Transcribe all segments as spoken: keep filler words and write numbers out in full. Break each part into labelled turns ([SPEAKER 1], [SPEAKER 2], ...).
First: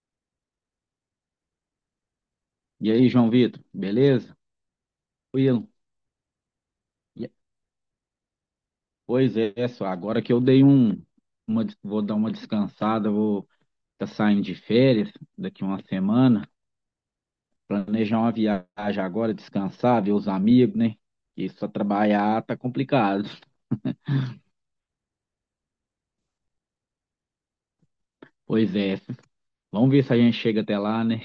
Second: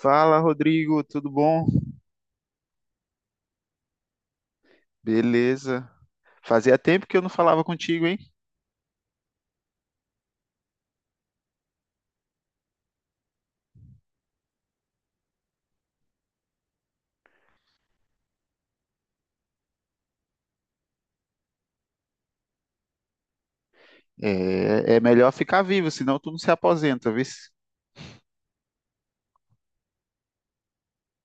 [SPEAKER 1] Fala, Rodrigo, tudo bom?
[SPEAKER 2] E aí, João Vitor, beleza? Tranquilo?
[SPEAKER 1] Beleza. Fazia tempo que eu não
[SPEAKER 2] E-
[SPEAKER 1] falava contigo, hein?
[SPEAKER 2] Pois é, só agora que eu dei um, uma, des- vou dar uma descansada, vou tá saindo de férias daqui uma semana, planejar uma viagem agora, descansar, ver os amigos, né? E só trabalhar tá complicado.
[SPEAKER 1] É, é melhor ficar vivo, senão tu não se aposenta, viu?
[SPEAKER 2] Pois é, vamos ver se a gente chega até lá, né?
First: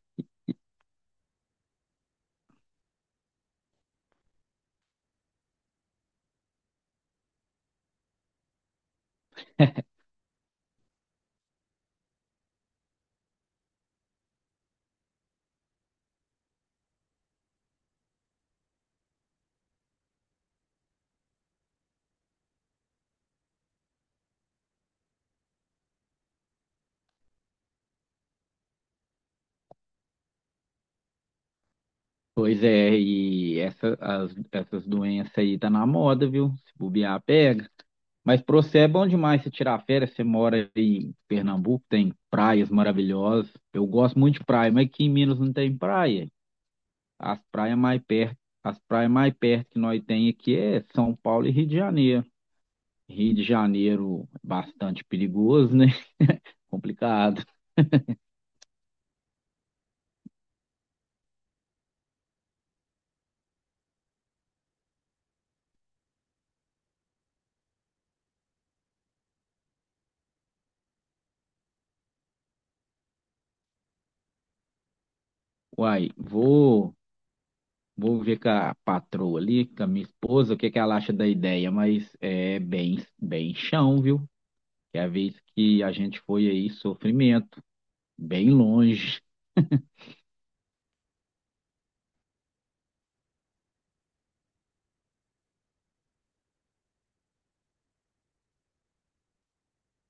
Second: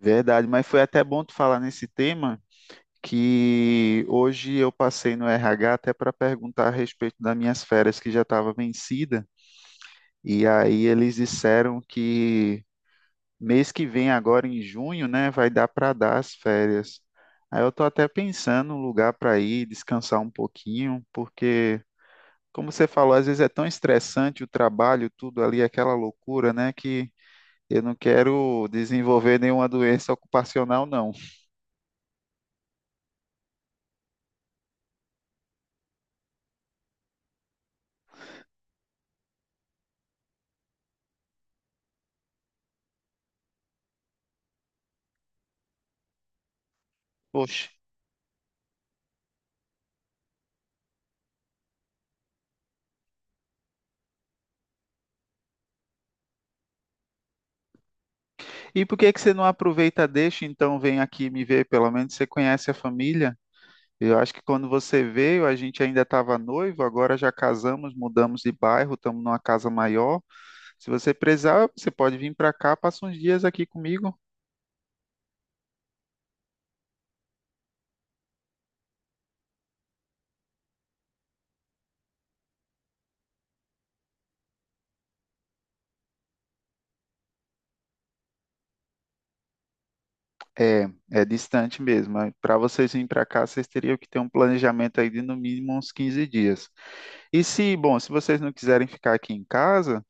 [SPEAKER 1] Verdade, mas foi até bom tu falar nesse tema, que hoje eu passei no R H até para perguntar a respeito das minhas férias que já estava vencida, e aí eles disseram que mês que vem, agora em junho, né, vai dar para dar as férias. Aí eu tô até pensando um lugar para ir descansar um pouquinho, porque como você falou, às vezes é tão estressante o trabalho, tudo ali, aquela loucura, né? Que eu não quero desenvolver nenhuma doença ocupacional, não.
[SPEAKER 2] Pois é, e essa, as- essas doenças aí tá na moda, viu? Se bobear, pega. Mas pra você é bom demais você tirar férias. Você mora aí em Pernambuco, tem praias maravilhosas. Eu gosto muito de praia, mas aqui em Minas não tem praia. As
[SPEAKER 1] Poxa.
[SPEAKER 2] praias mais perto, as praias mais perto que nós tem aqui é São Paulo e Rio de Janeiro. Rio de Janeiro é bastante perigoso, né? Complicado.
[SPEAKER 1] E por que que você não aproveita, deixa, então vem aqui me ver? Pelo menos você conhece a família. Eu acho que quando você veio, a gente ainda estava noivo, agora já casamos, mudamos de bairro, estamos numa casa maior. Se você precisar, você pode vir para cá, passa uns dias aqui comigo.
[SPEAKER 2] Uai, vou, vou ver com a patroa ali, com a minha esposa, o que que ela acha da ideia, mas é bem, bem chão, viu? Que é a vez que a gente foi aí, sofrimento, bem longe.
[SPEAKER 1] É, é distante mesmo. Para vocês virem para cá, vocês teriam que ter um planejamento aí de no mínimo uns quinze dias. E se, bom, se vocês não quiserem ficar aqui em casa,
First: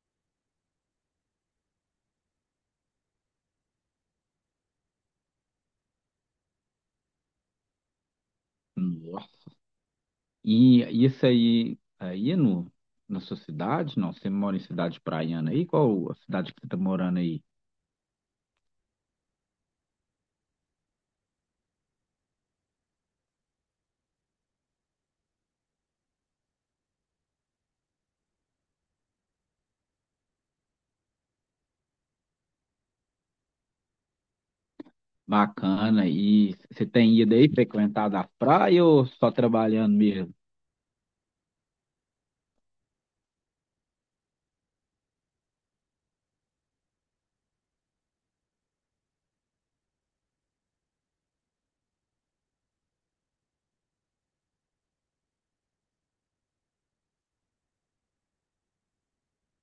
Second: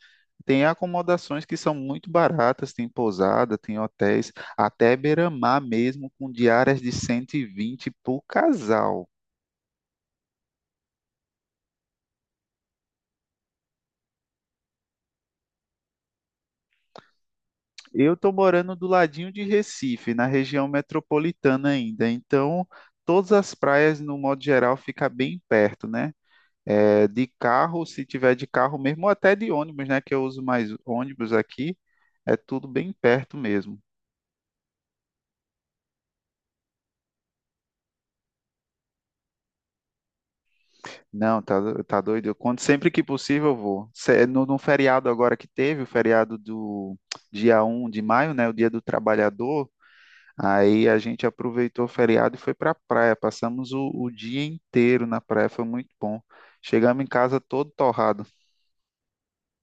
[SPEAKER 1] tem acomodações que são muito baratas, tem pousada, tem hotéis, até beira-mar mesmo, com diárias de cento e vinte por casal.
[SPEAKER 2] Nossa. E isso aí, aí no, na sua cidade? Não, você mora em cidade praiana aí? Qual a cidade que você tá morando aí?
[SPEAKER 1] Eu estou morando do ladinho de Recife, na região metropolitana ainda, então todas as praias, no modo geral, fica bem perto, né? É, de carro, se tiver de carro mesmo, ou até de ônibus, né? Que eu uso mais ônibus aqui, é tudo bem perto mesmo.
[SPEAKER 2] Bacana. E você tem ido aí frequentado a praia ou só trabalhando mesmo?
[SPEAKER 1] Não, tá, do- tá doido. Eu, quando, sempre que possível eu vou. Se- no, no feriado agora que teve, o feriado do dia um de maio, né? O dia do trabalhador. Aí a gente aproveitou o feriado e foi pra praia. Passamos o, o dia inteiro na praia, foi muito bom. Chegamos em casa todo torrado.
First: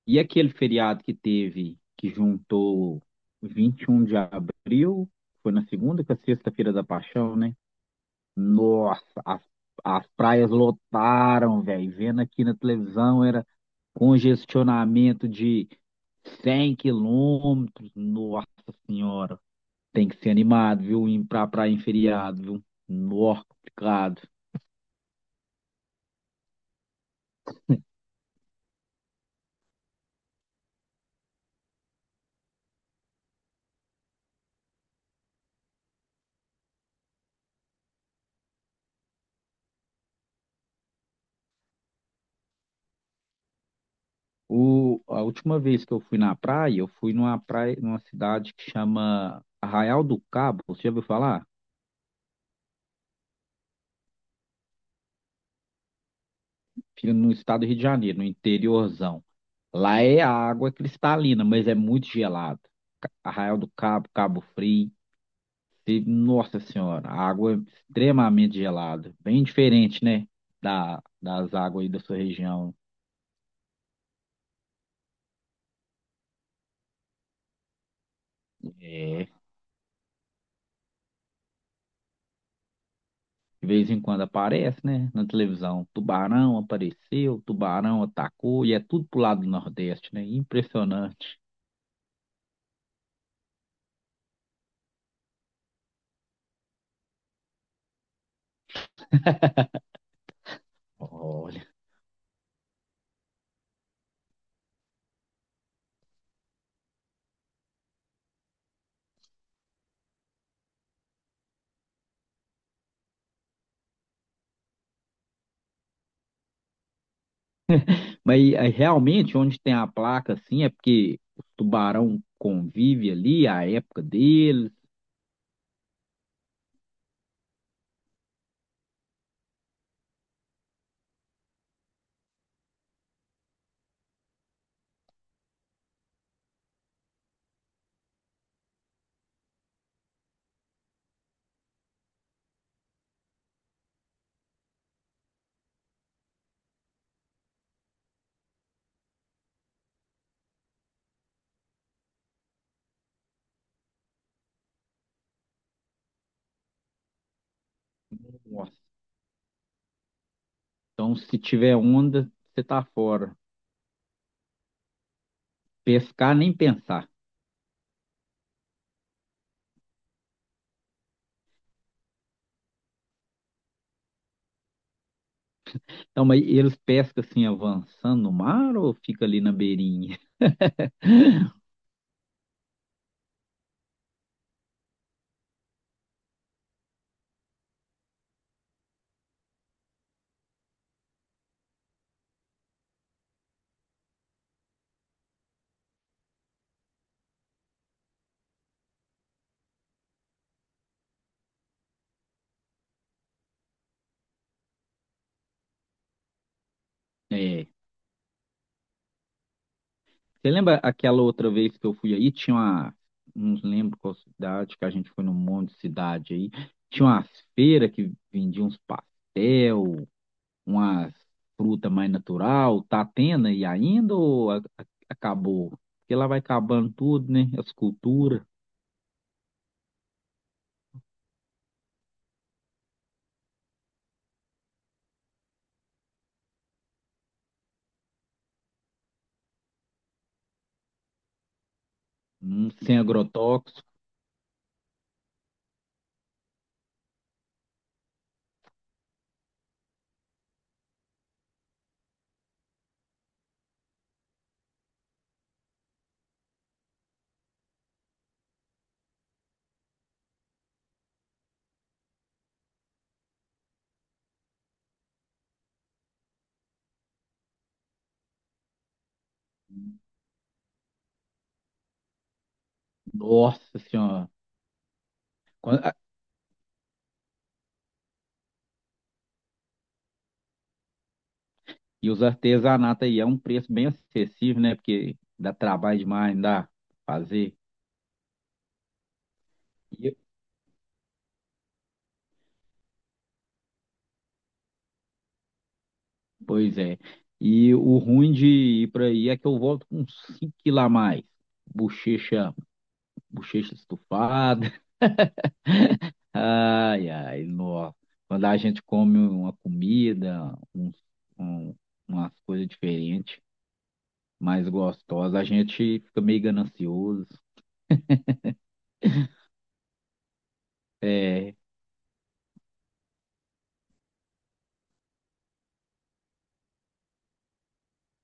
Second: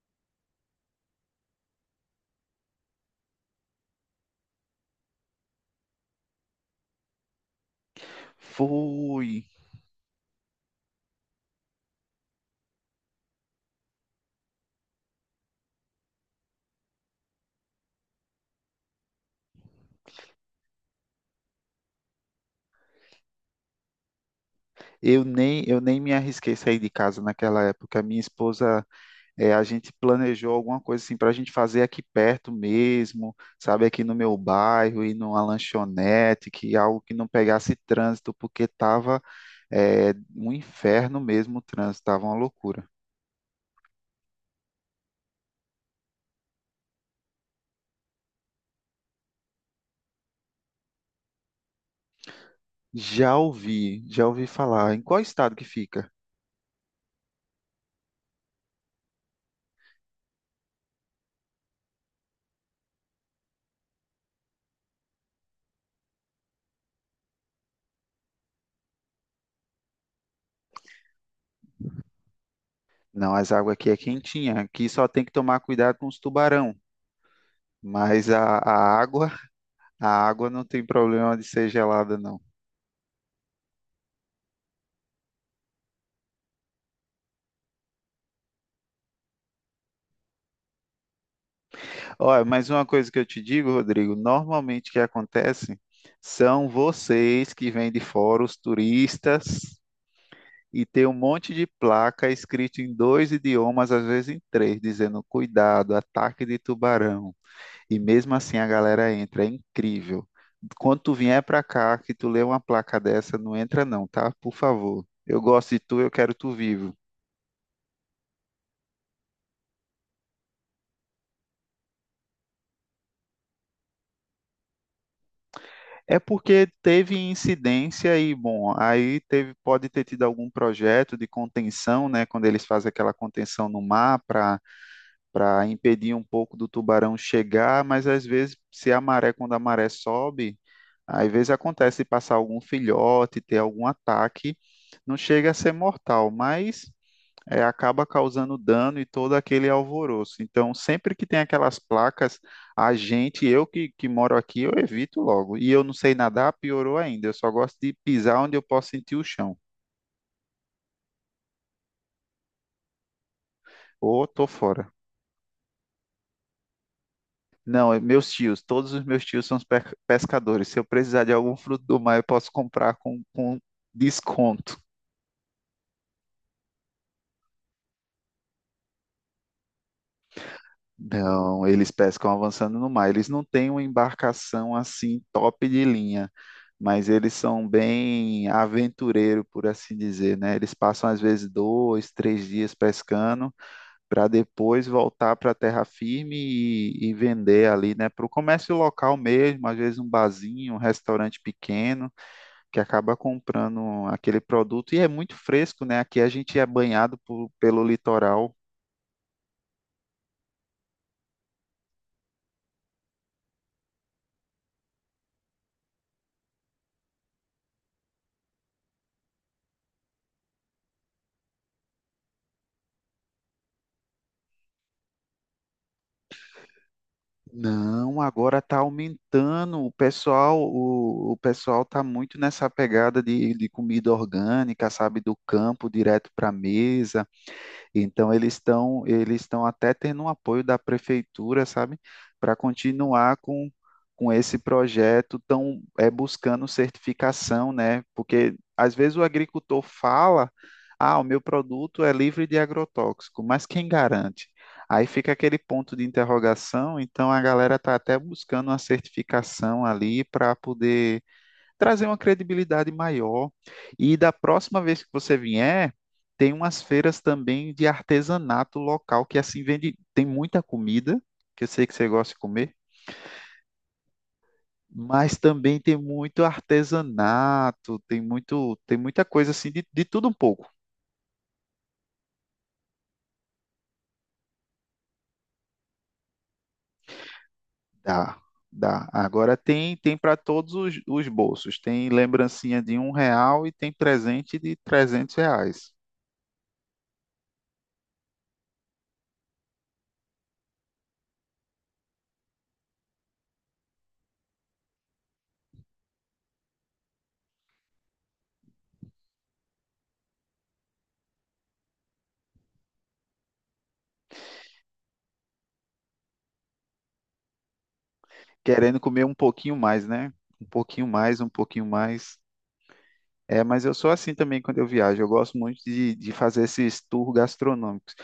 [SPEAKER 2] E aquele feriado que teve, que juntou vinte e um de abril, foi na segunda com a sexta-feira da Paixão, né? Nossa, as,
[SPEAKER 1] Fui.
[SPEAKER 2] as praias lotaram, velho. Vendo aqui na televisão, congestionamento de cem quilômetros. Nossa Senhora. Tem que ser animado, viu? Ir pra praia em feriado, viu? Nó, complicado.
[SPEAKER 1] Eu nem, eu nem me arrisquei sair de casa naquela época. Minha esposa. É, a gente planejou alguma coisa assim para a gente fazer aqui perto mesmo, sabe, aqui no meu bairro, ir numa lanchonete, que algo que não pegasse trânsito, porque tava é, um inferno mesmo o trânsito, tava uma loucura.
[SPEAKER 2] O, a última vez que eu fui na praia, eu fui numa praia, numa cidade que chama Arraial do Cabo. Você já ouviu falar?
[SPEAKER 1] Já ouvi, já ouvi falar. Em qual estado que fica?
[SPEAKER 2] Fica no estado do Rio de Janeiro, no interiorzão. Lá é a água cristalina, mas é muito gelada. Arraial do Cabo, Cabo Frio. E, nossa senhora, água é extremamente gelada. Bem diferente, né? Da, das águas aí da sua região.
[SPEAKER 1] Não, as águas aqui é quentinha, aqui só tem que tomar cuidado com os tubarão, mas a, a
[SPEAKER 2] É,
[SPEAKER 1] água, a água não tem problema de ser gelada, não.
[SPEAKER 2] de vez em quando aparece, né? Na televisão. Tubarão apareceu, tubarão atacou, e é tudo pro lado do Nordeste, né? Impressionante.
[SPEAKER 1] Olha, mas uma coisa que eu te digo, Rodrigo, normalmente o que acontece são vocês que vêm de fora, os turistas, e tem um monte de
[SPEAKER 2] Olha.
[SPEAKER 1] placa escrito em dois idiomas, às vezes em três, dizendo cuidado, ataque de tubarão. E mesmo assim a galera entra, é incrível. Quando tu vier pra cá, que tu lê uma placa dessa, não entra não, tá? Por favor. Eu gosto de tu, eu quero tu vivo.
[SPEAKER 2] Mas aí, realmente, onde tem a placa, assim, é porque o tubarão convive ali, a época deles.
[SPEAKER 1] É porque teve incidência e, bom, aí teve, pode ter tido algum projeto de contenção, né? Quando eles fazem aquela contenção no mar para para impedir um pouco do tubarão chegar, mas às vezes, se a maré, quando a maré sobe, às vezes acontece de passar algum filhote, ter algum ataque, não chega a ser mortal, mas é, acaba causando dano e todo aquele alvoroço. Então, sempre que tem aquelas placas, a gente, eu que, que moro aqui, eu evito logo. E eu não sei nadar, piorou ainda. Eu só gosto de pisar onde eu
[SPEAKER 2] Nossa.
[SPEAKER 1] posso sentir o chão.
[SPEAKER 2] Então, se tiver onda, você tá fora.
[SPEAKER 1] Ou tô fora.
[SPEAKER 2] Pescar, nem pensar.
[SPEAKER 1] Não, é meus tios, todos os meus tios são pe- pescadores. Se eu precisar de algum fruto do mar, eu posso comprar com, com desconto.
[SPEAKER 2] Então, mas eles pescam assim, avançando no mar ou fica ali na beirinha?
[SPEAKER 1] Não, eles pescam avançando no mar. Eles não têm uma embarcação assim top de linha, mas eles são bem aventureiro, por assim dizer, né? Eles passam às vezes dois, três dias pescando para depois voltar para a terra firme e, e vender ali, né? Para o comércio local mesmo, às vezes um barzinho, um restaurante pequeno que acaba comprando aquele produto e é muito fresco, né? Aqui a gente é banhado por-
[SPEAKER 2] É.
[SPEAKER 1] pelo litoral.
[SPEAKER 2] Você lembra aquela outra vez que eu fui aí? Tinha uma. Não lembro qual cidade, que a gente foi num monte de cidade aí. Tinha umas feiras que vendiam uns pastel, umas fruta mais natural. Tá tendo aí ainda ou a- a- acabou? Porque lá vai acabando tudo, né? As
[SPEAKER 1] Não,
[SPEAKER 2] culturas,
[SPEAKER 1] agora está aumentando. O pessoal, o, o pessoal está muito nessa pegada de, de comida orgânica, sabe, do campo direto para a mesa. Então eles estão eles estão até tendo um apoio da prefeitura, sabe, para
[SPEAKER 2] hum, sem
[SPEAKER 1] continuar com
[SPEAKER 2] agrotóxico.
[SPEAKER 1] com esse projeto, tão é, buscando certificação, né? Porque às vezes o agricultor fala, ah, o meu produto é livre de agrotóxico, mas quem garante? Aí fica aquele ponto de interrogação, então a galera está até buscando uma certificação ali para poder trazer uma credibilidade maior. E da próxima vez que você vier, tem umas feiras também de artesanato local que assim vende, tem muita comida, que eu sei que você gosta de comer,
[SPEAKER 2] Nossa Senhora.
[SPEAKER 1] mas também
[SPEAKER 2] Quan-
[SPEAKER 1] tem muito artesanato, tem muito, tem muita coisa assim de, de tudo um pouco.
[SPEAKER 2] E os artesanatos aí é um preço bem acessível, né? Porque dá trabalho demais, não dá pra fazer.
[SPEAKER 1] Dá, dá. Agora tem,
[SPEAKER 2] E-
[SPEAKER 1] tem para todos os, os bolsos. Tem lembrancinha de um real e tem presente de trezentos reais.
[SPEAKER 2] Pois é. E o ruim de ir para aí é que eu volto com cinco quilos a mais. Bochecha, bochecha estufada. Ai, ai, nossa. Quando a gente come uma comida, uns- um- umas coisas diferentes, mais gostosas, a gente fica meio ganancioso.
[SPEAKER 1] Querendo comer um pouquinho mais, né? Um pouquinho mais, um
[SPEAKER 2] É,
[SPEAKER 1] pouquinho mais. É, mas eu sou assim também quando eu viajo. Eu gosto muito de, de fazer esses tours gastronômicos.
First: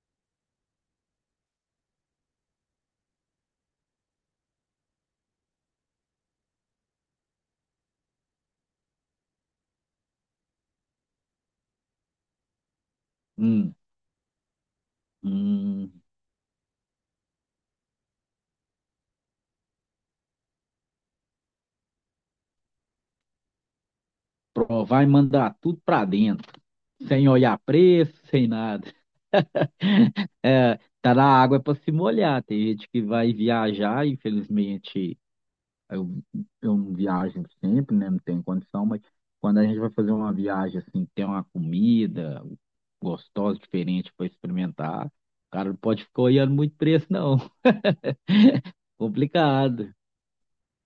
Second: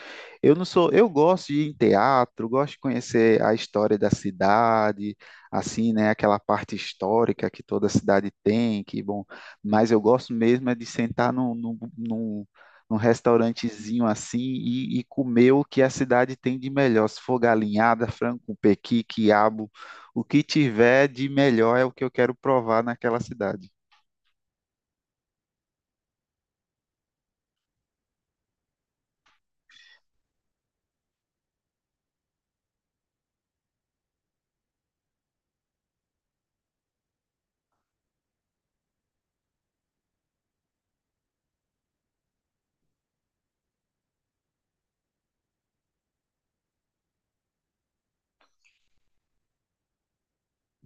[SPEAKER 1] Eu não sou, eu gosto de ir em teatro, gosto de conhecer a história da cidade, assim, né, aquela parte histórica que toda cidade tem, que bom. Mas eu gosto mesmo é de sentar num, num, num, num
[SPEAKER 2] hum,
[SPEAKER 1] restaurantezinho assim e, e comer o que a
[SPEAKER 2] hum,
[SPEAKER 1] cidade tem de melhor. Se for galinhada, frango com pequi, quiabo, o que tiver de melhor é o que eu quero provar naquela cidade.
[SPEAKER 2] provar e mandar tudo para dentro. Sem olhar preço, sem nada. É, tá na água para se molhar. Tem gente que vai viajar, infelizmente, eu, eu não viajo sempre, né? Não tenho condição, mas quando a gente vai fazer uma viagem assim, tem uma comida gostosa, diferente para experimentar, o cara não pode ficar olhando muito preço, não. Complicado.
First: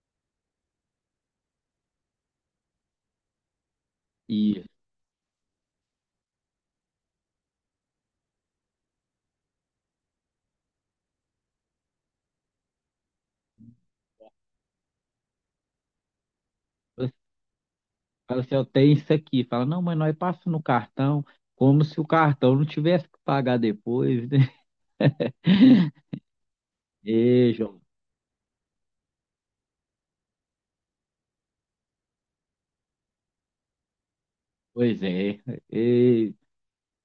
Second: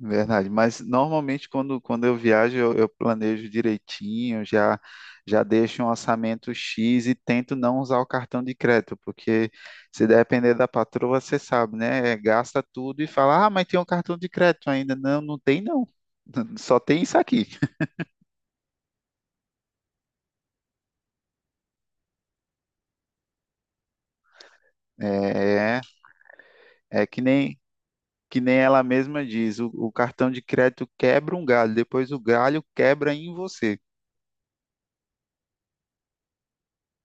[SPEAKER 1] Verdade, mas normalmente quando, quando eu viajo eu, eu planejo direitinho,
[SPEAKER 2] E
[SPEAKER 1] já já deixo um orçamento X e tento não usar o cartão de crédito, porque se depender da patroa, você sabe, né? É, gasta tudo e fala, ah, mas tem um cartão de crédito ainda. Não, não tem não. Só tem
[SPEAKER 2] você
[SPEAKER 1] isso aqui.
[SPEAKER 2] fala assim, eu tenho isso aqui. Fala, não, mas nós passamos no cartão, como se o cartão não tivesse que pagar depois, né?
[SPEAKER 1] É, é que
[SPEAKER 2] E,
[SPEAKER 1] nem que nem ela mesma diz, o, o cartão de crédito quebra um galho, depois o galho quebra em você.
[SPEAKER 2] Pois é, e-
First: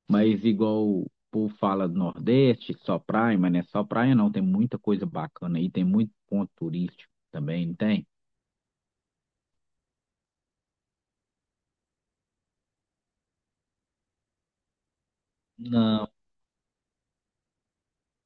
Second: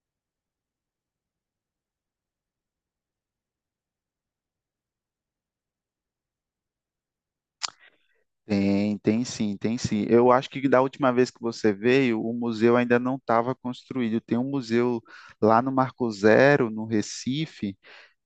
[SPEAKER 2] mas igual o povo fala do Nordeste, só praia, mas não é só praia não, tem muita coisa bacana aí, tem muito ponto turístico também, não tem?
[SPEAKER 1] Tem, tem sim, tem sim. Eu acho que da última vez que você veio, o museu ainda não estava construído. Tem um museu lá no Marco
[SPEAKER 2] Não,
[SPEAKER 1] Zero, no Recife,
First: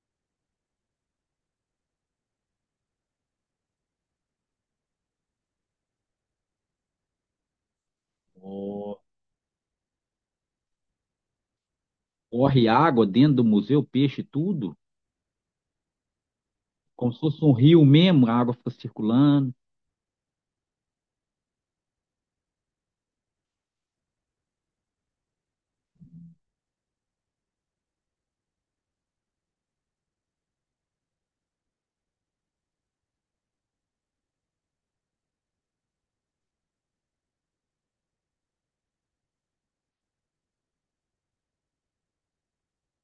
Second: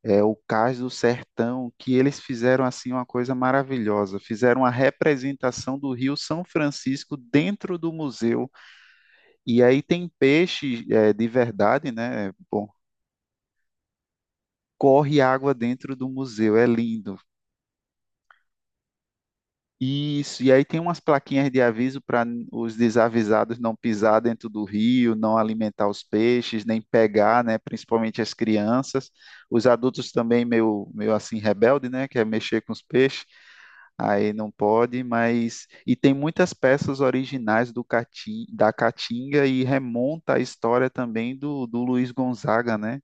[SPEAKER 1] é o Cais do Sertão, que eles fizeram assim uma coisa maravilhosa. Fizeram uma representação do Rio São Francisco dentro do museu.
[SPEAKER 2] ó,
[SPEAKER 1] E aí tem peixe, é, de verdade, né?
[SPEAKER 2] corre
[SPEAKER 1] Bom,
[SPEAKER 2] água dentro do museu, peixe, tudo,
[SPEAKER 1] corre água dentro do museu. É
[SPEAKER 2] como
[SPEAKER 1] lindo.
[SPEAKER 2] se fosse um rio mesmo, a água fica circulando,
[SPEAKER 1] Isso, e aí tem umas plaquinhas de aviso para os desavisados não pisar dentro do rio, não alimentar os peixes, nem pegar, né, principalmente as crianças. Os adultos também meio, meio assim rebelde, né, quer mexer com os peixes, aí não pode, mas e tem muitas peças originais do Cati- da Caatinga e remonta a história também do, do Luiz Gonzaga, né?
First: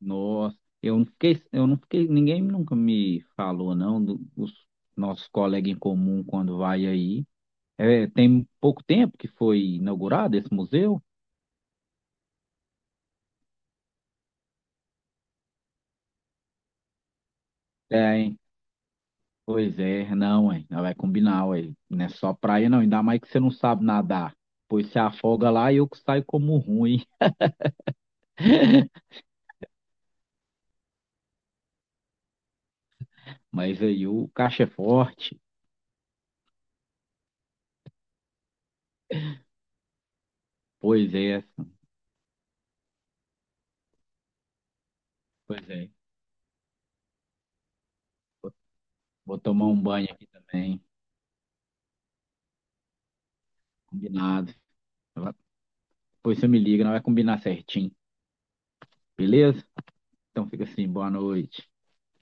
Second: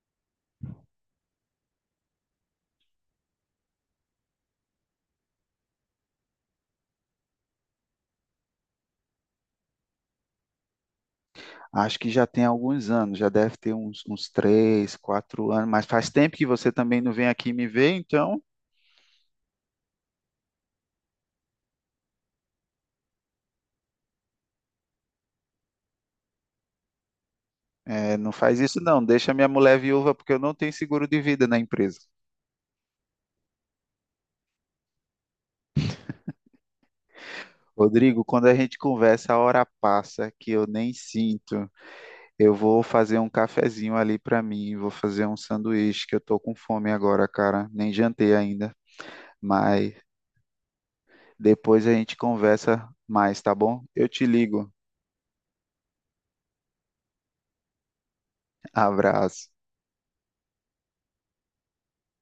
[SPEAKER 2] nossa, eu não fiquei, eu não fiquei, ninguém nunca me falou não, do- os nossos colegas em comum quando vai aí, é, tem pouco tempo que foi inaugurado esse museu?
[SPEAKER 1] Acho que já tem alguns anos, já deve ter uns, uns três, quatro anos, mas faz tempo que você também não vem aqui me ver,
[SPEAKER 2] Tem.
[SPEAKER 1] então
[SPEAKER 2] Pois é, não, hein? Não vai combinar, ué. Não é só praia, não. Ainda mais que você não sabe nadar. Pois se afoga lá e eu que saio como ruim.
[SPEAKER 1] é, não faz isso não, deixa minha mulher viúva, porque eu não tenho seguro de vida na empresa.
[SPEAKER 2] Mas aí o caixa é forte.
[SPEAKER 1] Rodrigo, quando a gente conversa, a hora passa que eu nem
[SPEAKER 2] Pois é,
[SPEAKER 1] sinto. Eu vou fazer um cafezinho ali para mim, vou fazer um
[SPEAKER 2] pois é.
[SPEAKER 1] sanduíche, que eu tô com fome agora, cara, nem jantei ainda,
[SPEAKER 2] Vou tomar um
[SPEAKER 1] mas
[SPEAKER 2] banho aqui também.
[SPEAKER 1] depois a gente conversa mais, tá bom? Eu te
[SPEAKER 2] Combinado.
[SPEAKER 1] ligo.
[SPEAKER 2] Vai- Pois você me liga, não vai combinar certinho.
[SPEAKER 1] Abraço.
[SPEAKER 2] Beleza? Então fica assim, boa noite.